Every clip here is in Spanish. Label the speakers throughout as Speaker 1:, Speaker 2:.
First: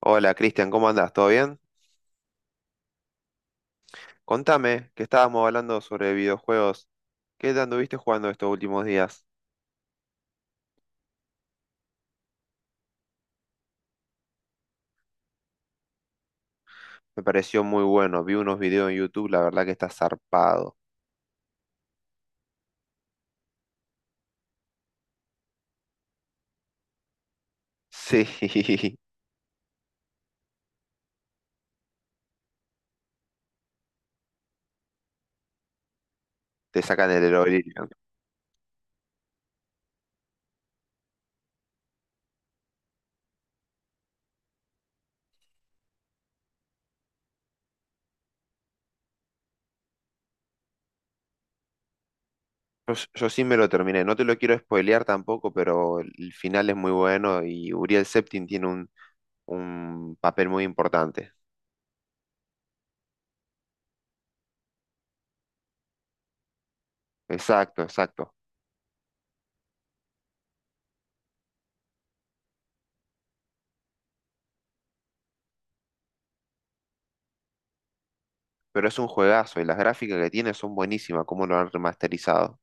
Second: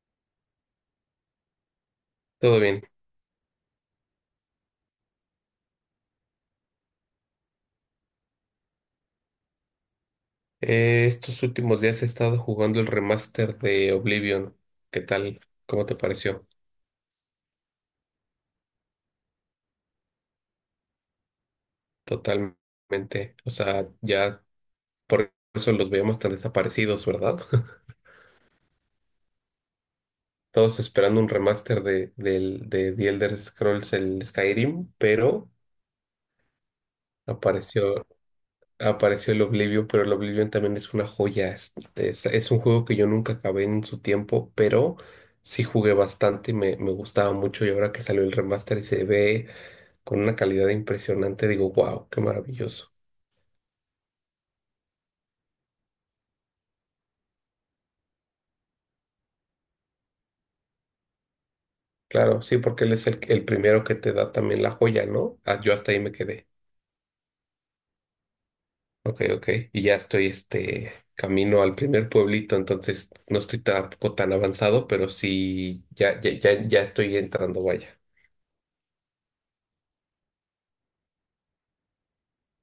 Speaker 1: Hola Cristian, ¿cómo andás? ¿Todo bien?
Speaker 2: Todo bien.
Speaker 1: Contame, que estábamos hablando sobre videojuegos. ¿Qué te anduviste jugando estos últimos días?
Speaker 2: Estos últimos días he estado jugando el remaster de Oblivion. ¿Qué tal? ¿Cómo te pareció?
Speaker 1: Me pareció muy bueno, vi unos videos en YouTube, la verdad que está zarpado.
Speaker 2: Totalmente. O sea, ya por eso los veíamos tan desaparecidos, ¿verdad?
Speaker 1: Sí,
Speaker 2: Todos esperando un remaster del de The Elder Scrolls, el Skyrim, pero
Speaker 1: te sacan el Oblivion.
Speaker 2: apareció, apareció el Oblivion, pero el Oblivion también es una joya. Es un juego que yo nunca acabé en su tiempo, pero sí jugué bastante y me gustaba mucho. Y ahora que salió el remaster y se ve con una calidad impresionante, digo, wow, qué maravilloso.
Speaker 1: Yo sí me lo terminé, no te lo quiero spoilear tampoco, pero el final es muy bueno y Uriel Septim tiene un papel muy importante.
Speaker 2: Claro, sí, porque él es el primero que te da también la joya, ¿no? Ah, yo hasta ahí me quedé.
Speaker 1: Exacto, exacto.
Speaker 2: Ok, ok. Y ya estoy, este, camino al primer pueblito, entonces no estoy tampoco tan avanzado, pero sí, ya estoy entrando, vaya.
Speaker 1: Pero es un juegazo y las gráficas que tiene son buenísimas, como lo han remasterizado.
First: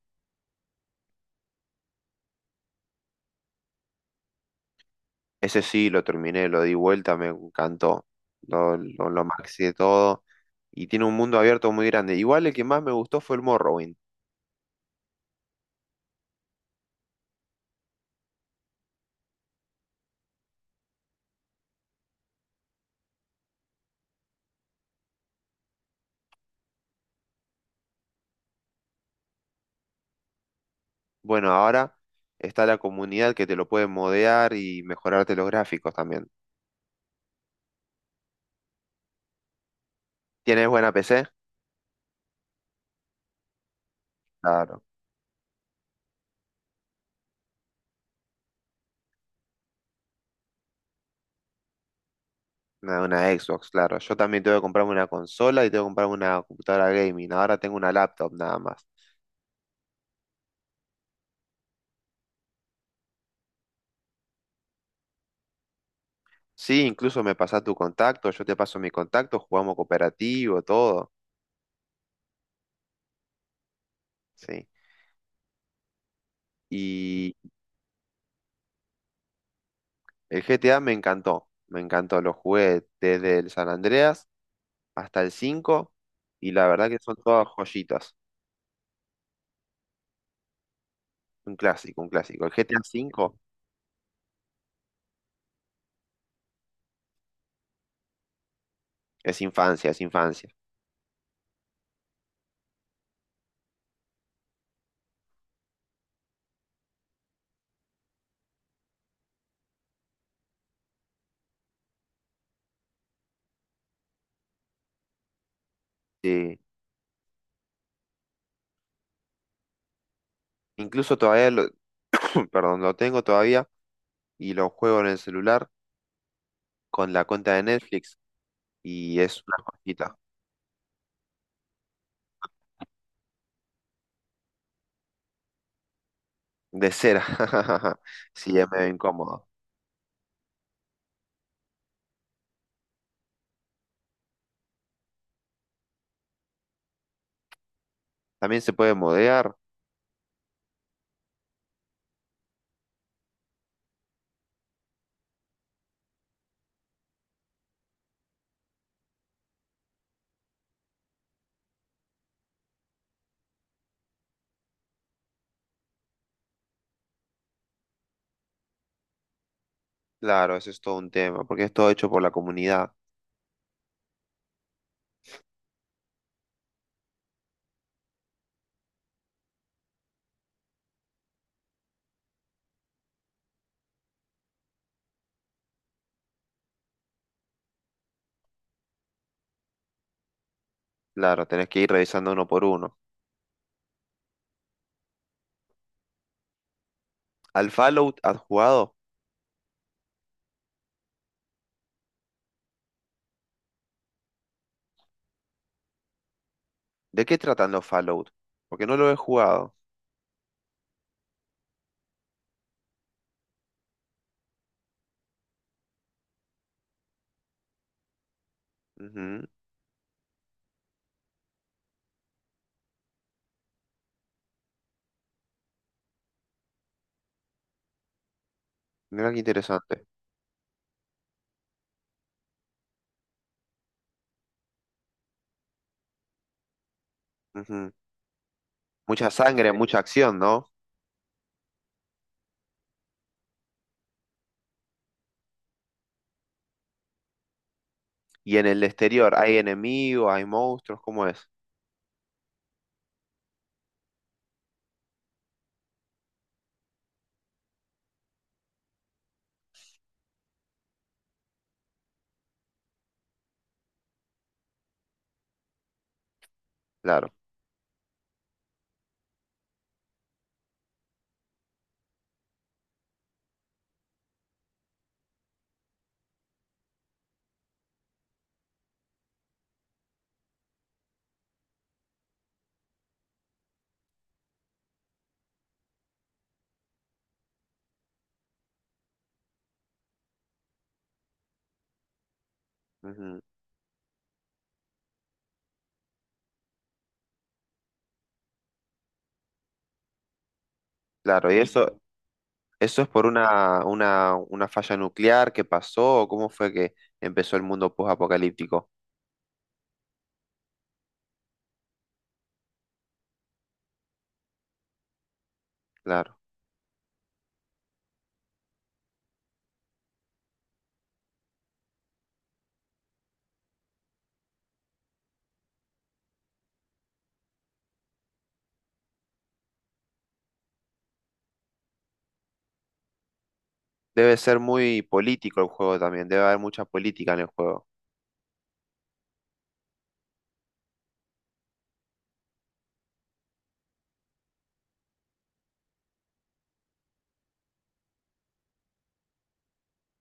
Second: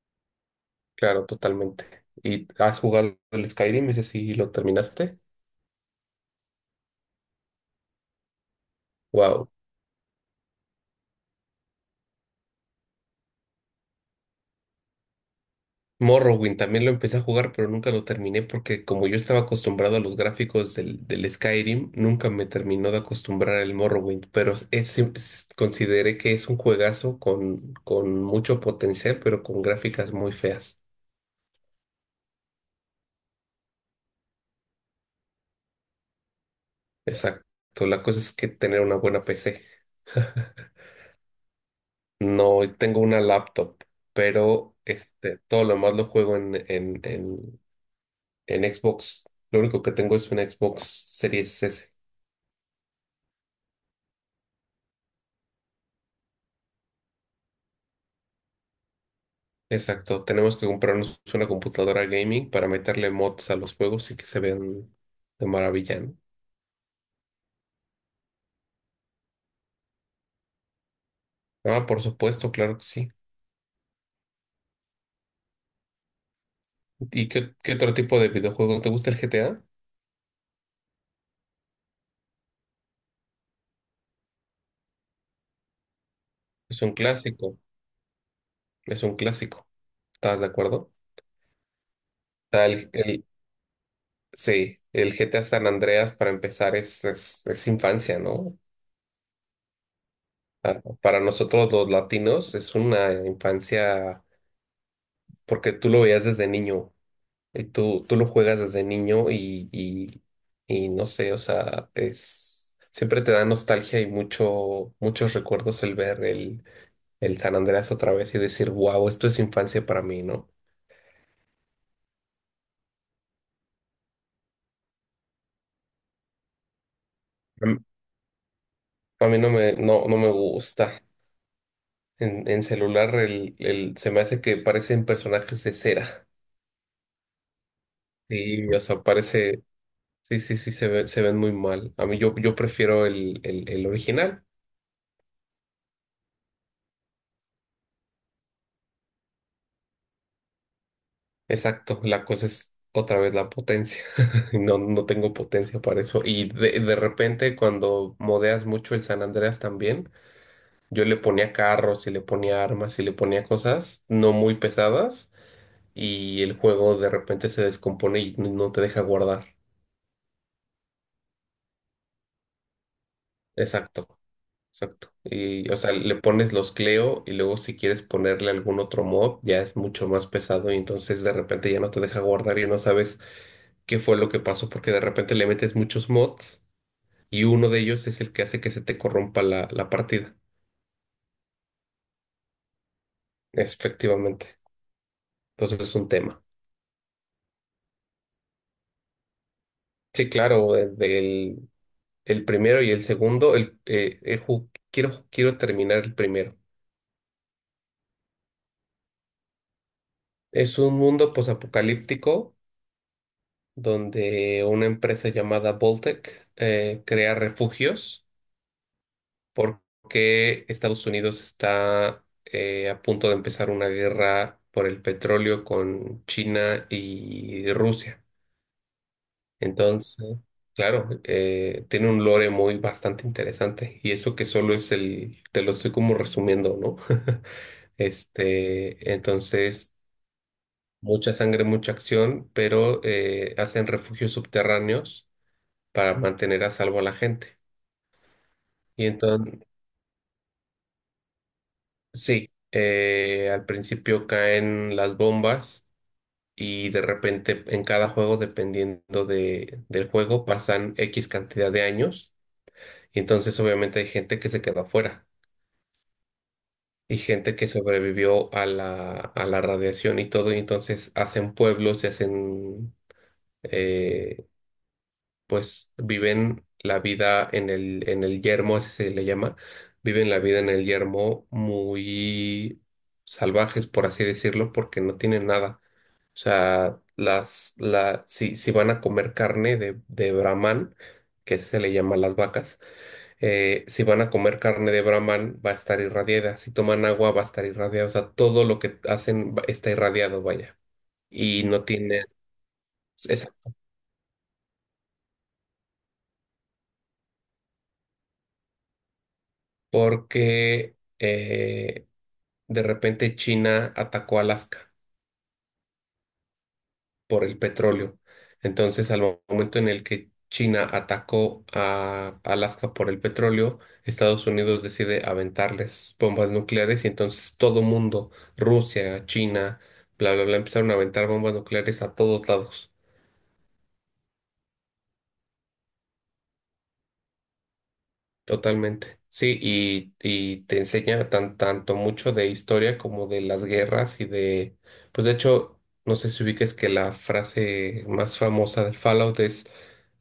Speaker 2: Claro, totalmente. ¿Y has jugado el Skyrim? Ese sí lo terminaste.
Speaker 1: Ese sí, lo terminé, lo di vuelta, me encantó. Lo
Speaker 2: Wow.
Speaker 1: maxi de todo. Y tiene un mundo abierto muy grande. Igual el que más me gustó fue el Morrowind.
Speaker 2: Morrowind también lo empecé a jugar, pero nunca lo terminé porque como yo estaba acostumbrado a los gráficos del Skyrim, nunca me terminó de acostumbrar el Morrowind, pero consideré que es un juegazo con mucho potencial, pero con gráficas muy feas.
Speaker 1: Bueno, ahora está la comunidad que te lo puede modear y mejorarte los gráficos también.
Speaker 2: Exacto. La cosa es que tener una buena PC.
Speaker 1: ¿Tienes buena PC?
Speaker 2: No tengo una laptop, pero
Speaker 1: Claro.
Speaker 2: este, todo lo más lo juego en Xbox. Lo único que tengo es una Xbox Series S.
Speaker 1: Una Xbox, claro. Yo también tengo que comprarme una consola y tengo que comprarme una computadora gaming. Ahora tengo una laptop nada más.
Speaker 2: Exacto, tenemos que comprarnos una computadora gaming para meterle mods a los juegos y que se vean de maravilla, ¿no?
Speaker 1: Sí, incluso me pasás tu contacto, yo te paso mi contacto, jugamos cooperativo, todo.
Speaker 2: Ah, por supuesto, claro que sí.
Speaker 1: Sí.
Speaker 2: ¿Y qué otro tipo de videojuego te gusta el GTA?
Speaker 1: El GTA me encantó, me encantó. Lo jugué desde el San Andreas hasta el 5 y la
Speaker 2: Es
Speaker 1: verdad
Speaker 2: un
Speaker 1: que son todas
Speaker 2: clásico,
Speaker 1: joyitas.
Speaker 2: es un clásico. ¿Estás de acuerdo?
Speaker 1: Un clásico, un clásico. El
Speaker 2: Está
Speaker 1: GTA
Speaker 2: el, el-
Speaker 1: 5
Speaker 2: sí, el GTA San Andreas para empezar es infancia, ¿no?
Speaker 1: es infancia, es infancia.
Speaker 2: Ah, para nosotros los latinos es una infancia porque tú lo veías desde niño. Tú lo juegas desde y no sé, o sea, es, siempre te da nostalgia y muchos recuerdos el ver
Speaker 1: Sí.
Speaker 2: el San Andreas otra vez y decir, wow, esto es infancia para mí, ¿no?
Speaker 1: Incluso todavía lo, perdón, lo tengo todavía y lo juego en el celular con la cuenta de
Speaker 2: A mí
Speaker 1: Netflix y
Speaker 2: a mí
Speaker 1: es una joyita
Speaker 2: no me gusta. En celular se me hace que parecen personajes de cera.
Speaker 1: de cera. Sí, es
Speaker 2: Sí, o
Speaker 1: medio
Speaker 2: sea,
Speaker 1: incómodo.
Speaker 2: parece, sí, se ven muy mal. Yo prefiero el original.
Speaker 1: También se puede modear,
Speaker 2: Exacto, la cosa es otra vez la potencia. No tengo potencia para eso. Y de repente cuando modeas mucho el San Andreas también, yo le ponía carros y le ponía armas y le ponía cosas no muy pesadas y el juego de repente se descompone y no te deja guardar.
Speaker 1: claro, eso es todo un tema, porque es todo hecho por la comunidad.
Speaker 2: Exacto, exacto. Y o sea, le pones los Cleo y luego si quieres ponerle algún otro mod ya es mucho más pesado y entonces de repente ya no te deja guardar y no sabes qué fue lo que pasó porque de repente le metes muchos mods y uno de ellos es el que hace que se te corrompa la partida,
Speaker 1: Claro, tenés que ir revisando uno por uno.
Speaker 2: efectivamente. Entonces es un tema.
Speaker 1: ¿Al Fallout has jugado?
Speaker 2: Sí, claro, el primero y el segundo, quiero, quiero terminar el primero.
Speaker 1: ¿De qué tratan los Fallout? Porque no lo he jugado.
Speaker 2: Es un mundo posapocalíptico donde una empresa llamada Voltec crea refugios
Speaker 1: Ujú.
Speaker 2: porque Estados Unidos está a punto de empezar una guerra por el petróleo con China y Rusia.
Speaker 1: Mira qué interesante.
Speaker 2: Entonces, claro, tiene un lore muy bastante interesante y eso que solo es el, te lo estoy como resumiendo, ¿no?
Speaker 1: Ujú.
Speaker 2: Este,
Speaker 1: Mucha sangre,
Speaker 2: entonces,
Speaker 1: mucha acción, ¿no?
Speaker 2: mucha sangre, mucha acción, pero hacen refugios subterráneos para mantener a salvo a la gente.
Speaker 1: Y en el
Speaker 2: Y
Speaker 1: exterior, ¿hay
Speaker 2: entonces,
Speaker 1: enemigos, hay monstruos? ¿Cómo es?
Speaker 2: sí, al principio caen las bombas y de repente en cada juego, dependiendo del juego, pasan X cantidad de años y entonces obviamente hay gente que se queda afuera. Y
Speaker 1: Claro.
Speaker 2: gente que sobrevivió a a la radiación y todo, y entonces hacen pueblos y hacen, eh, pues viven la vida en en el yermo, así se le llama, viven la vida en el yermo muy salvajes, por así decirlo, porque no tienen nada. O sea, las, la, si, si van a comer carne de Brahman, que se le llama las vacas,
Speaker 1: Ujú.
Speaker 2: si van a comer carne de Brahman, va a estar irradiada. Si toman agua, va a estar irradiada. O sea, todo lo que hacen está irradiado, vaya.
Speaker 1: Claro, ¿y
Speaker 2: Y no
Speaker 1: eso,
Speaker 2: tiene.
Speaker 1: eso es por
Speaker 2: Exacto.
Speaker 1: una falla nuclear que pasó? ¿O cómo fue que empezó el mundo post-apocalíptico?
Speaker 2: Porque de repente China atacó Alaska
Speaker 1: Claro.
Speaker 2: por el petróleo. Entonces, al momento en el que China atacó a Alaska por el petróleo, Estados Unidos decide aventarles bombas nucleares y entonces todo mundo, Rusia, China, bla, bla, bla, empezaron a aventar bombas nucleares a todos lados,
Speaker 1: Debe ser muy político el juego también, debe haber mucha política en el juego.
Speaker 2: totalmente. Sí, y te enseña tanto mucho de historia como de las guerras y de, pues de hecho, no sé si ubiques que la frase más famosa del Fallout es,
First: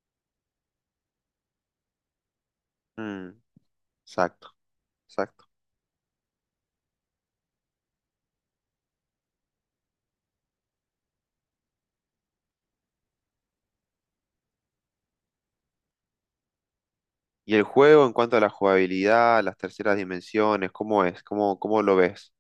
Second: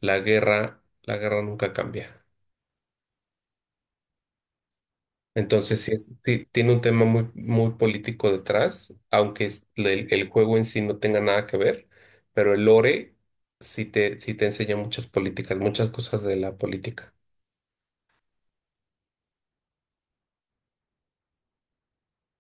Speaker 2: la guerra nunca cambia.
Speaker 1: Mm, exacto, exacto.
Speaker 2: Entonces, sí, sí tiene un tema muy político detrás, aunque el juego en sí no tenga nada que ver, pero el lore sí te enseña muchas políticas, muchas cosas de la política.
Speaker 1: ¿Y el juego en cuanto a la jugabilidad, las terceras dimensiones, cómo es? ¿Cómo, cómo lo ves?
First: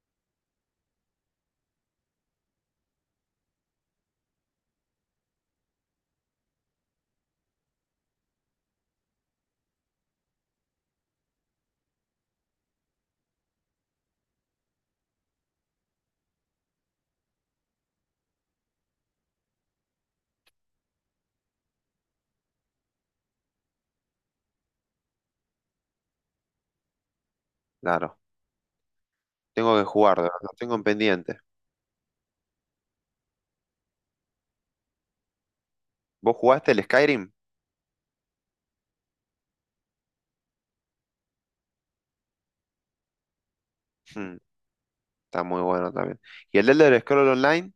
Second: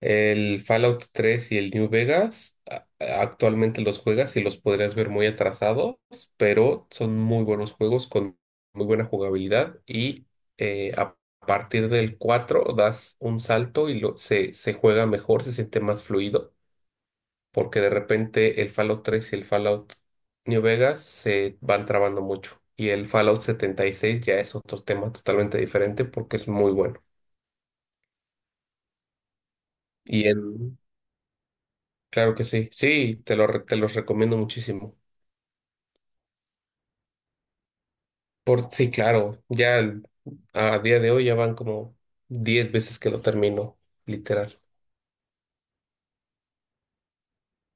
Speaker 2: El Fallout 3 y el New Vegas actualmente los juegas y los podrías ver muy atrasados, pero son muy buenos juegos con muy buena jugabilidad y A partir del 4 das un salto y se juega mejor, se siente más fluido porque de repente el Fallout 3 y el Fallout New Vegas se van trabando mucho. Y el Fallout 76 ya es otro tema totalmente diferente porque es muy bueno.
Speaker 1: Claro, tengo que jugarlo,
Speaker 2: Y
Speaker 1: lo tengo
Speaker 2: el,
Speaker 1: en pendiente.
Speaker 2: claro que sí, sí, te los recomiendo muchísimo.
Speaker 1: ¿Vos jugaste el Skyrim?
Speaker 2: Sí, claro, a día de hoy ya van como 10 veces que lo termino,
Speaker 1: Hmm,
Speaker 2: literal.
Speaker 1: está muy bueno también. ¿Y el Elder Scrolls Online?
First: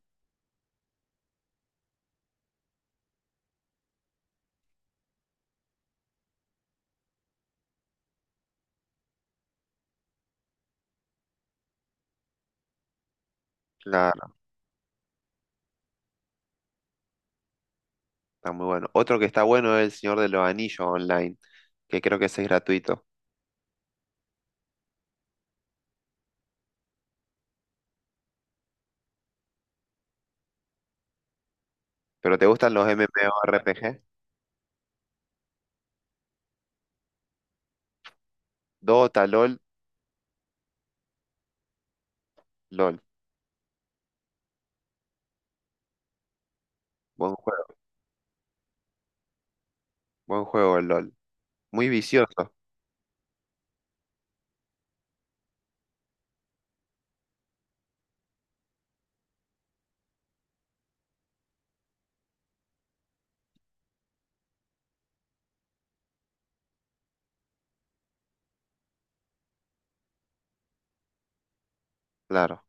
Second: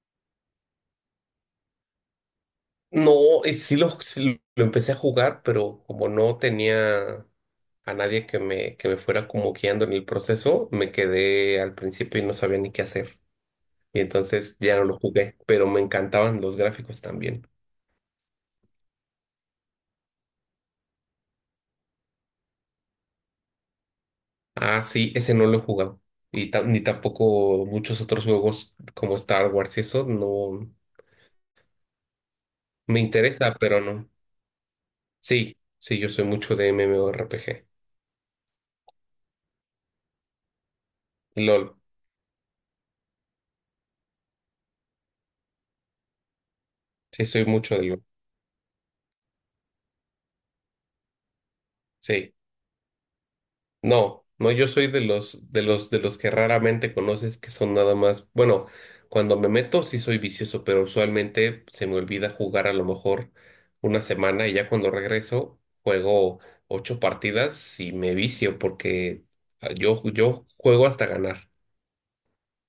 Speaker 2: No, sí sí lo empecé a jugar, pero como no tenía a nadie que me fuera como guiando en el proceso, me quedé al principio y no sabía ni qué hacer. Y
Speaker 1: Claro,
Speaker 2: entonces ya no lo jugué, pero me encantaban los gráficos también.
Speaker 1: está muy bueno. Otro que está bueno es el Señor de los Anillos Online, que creo que ese es gratuito.
Speaker 2: Ah, sí, ese no lo he jugado. Y ni tampoco muchos otros juegos como Star Wars y eso no
Speaker 1: ¿Pero te gustan los
Speaker 2: me interesa, pero
Speaker 1: MMORPG?
Speaker 2: no. Sí, sí, yo soy mucho de MMORPG.
Speaker 1: Dota, LOL,
Speaker 2: LOL,
Speaker 1: LOL.
Speaker 2: sí,
Speaker 1: Buen
Speaker 2: soy mucho
Speaker 1: juego,
Speaker 2: de LOL.
Speaker 1: buen juego el LOL. Muy
Speaker 2: Sí.
Speaker 1: vicioso,
Speaker 2: No, no, yo soy de los que raramente conoces que son nada más, bueno, cuando me meto sí soy vicioso, pero usualmente se me olvida jugar a lo mejor una semana y ya cuando regreso juego 8 partidas y me vicio porque ah, yo juego hasta ganar.
Speaker 1: claro.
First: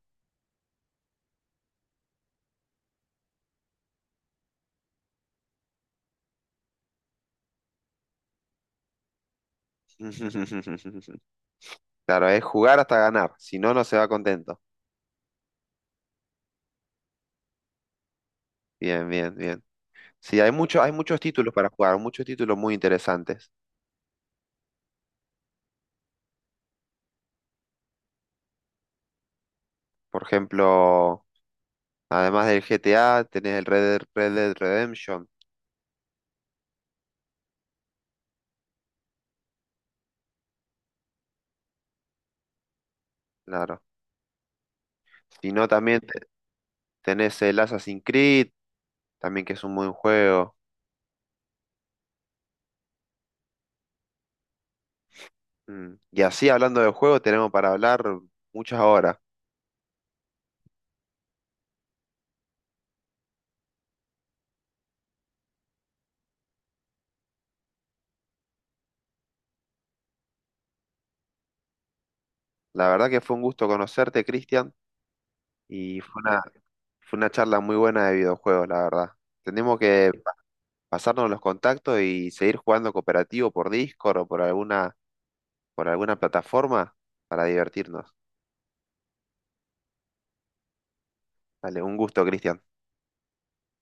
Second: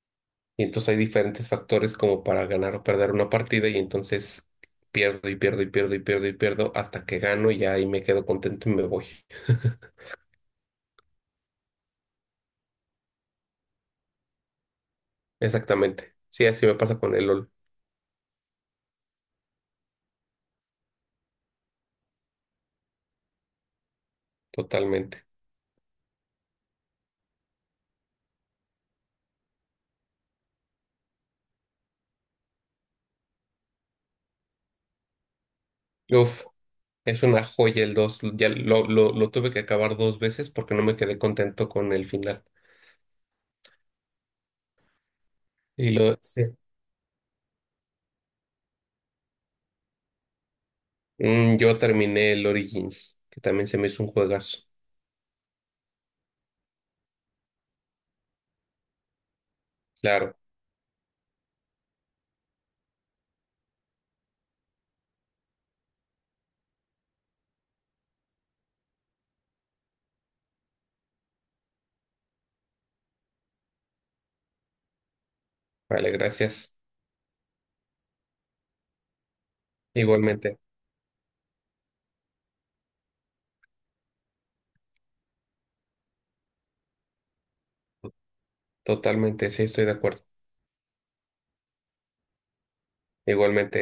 Speaker 2: Y entonces hay diferentes factores como para ganar o perder una partida y entonces pierdo hasta que gano y ya ahí me quedo contento y me voy.
Speaker 1: Claro, es jugar hasta ganar, si no, no se va contento.
Speaker 2: Exactamente. Sí, así me pasa con el LOL,
Speaker 1: Bien, bien, bien. Sí, hay muchos títulos para jugar, muchos títulos muy interesantes.
Speaker 2: totalmente.
Speaker 1: Por ejemplo, además del GTA, tenés el Red Dead, Red Dead Redemption,
Speaker 2: Uf, es una joya el dos. Ya lo tuve que acabar dos veces porque no me quedé contento con el final.
Speaker 1: claro. Si no, también
Speaker 2: Sí.
Speaker 1: tenés el Assassin's Creed, también que es un buen juego.
Speaker 2: Mm, yo terminé el Origins, que también se me hizo un juegazo.
Speaker 1: Mm. Y así, hablando de juegos, tenemos para hablar muchas horas.
Speaker 2: Claro,
Speaker 1: La verdad que fue un gusto conocerte, Cristian, y
Speaker 2: vale,
Speaker 1: fue una,
Speaker 2: gracias.
Speaker 1: fue una charla muy buena de videojuegos, la verdad. Tenemos que
Speaker 2: Igualmente,
Speaker 1: pasarnos los contactos y seguir jugando cooperativo por Discord o por alguna plataforma para divertirnos.
Speaker 2: totalmente, sí, estoy de acuerdo.
Speaker 1: Dale, un gusto, Cristian.
Speaker 2: Igualmente.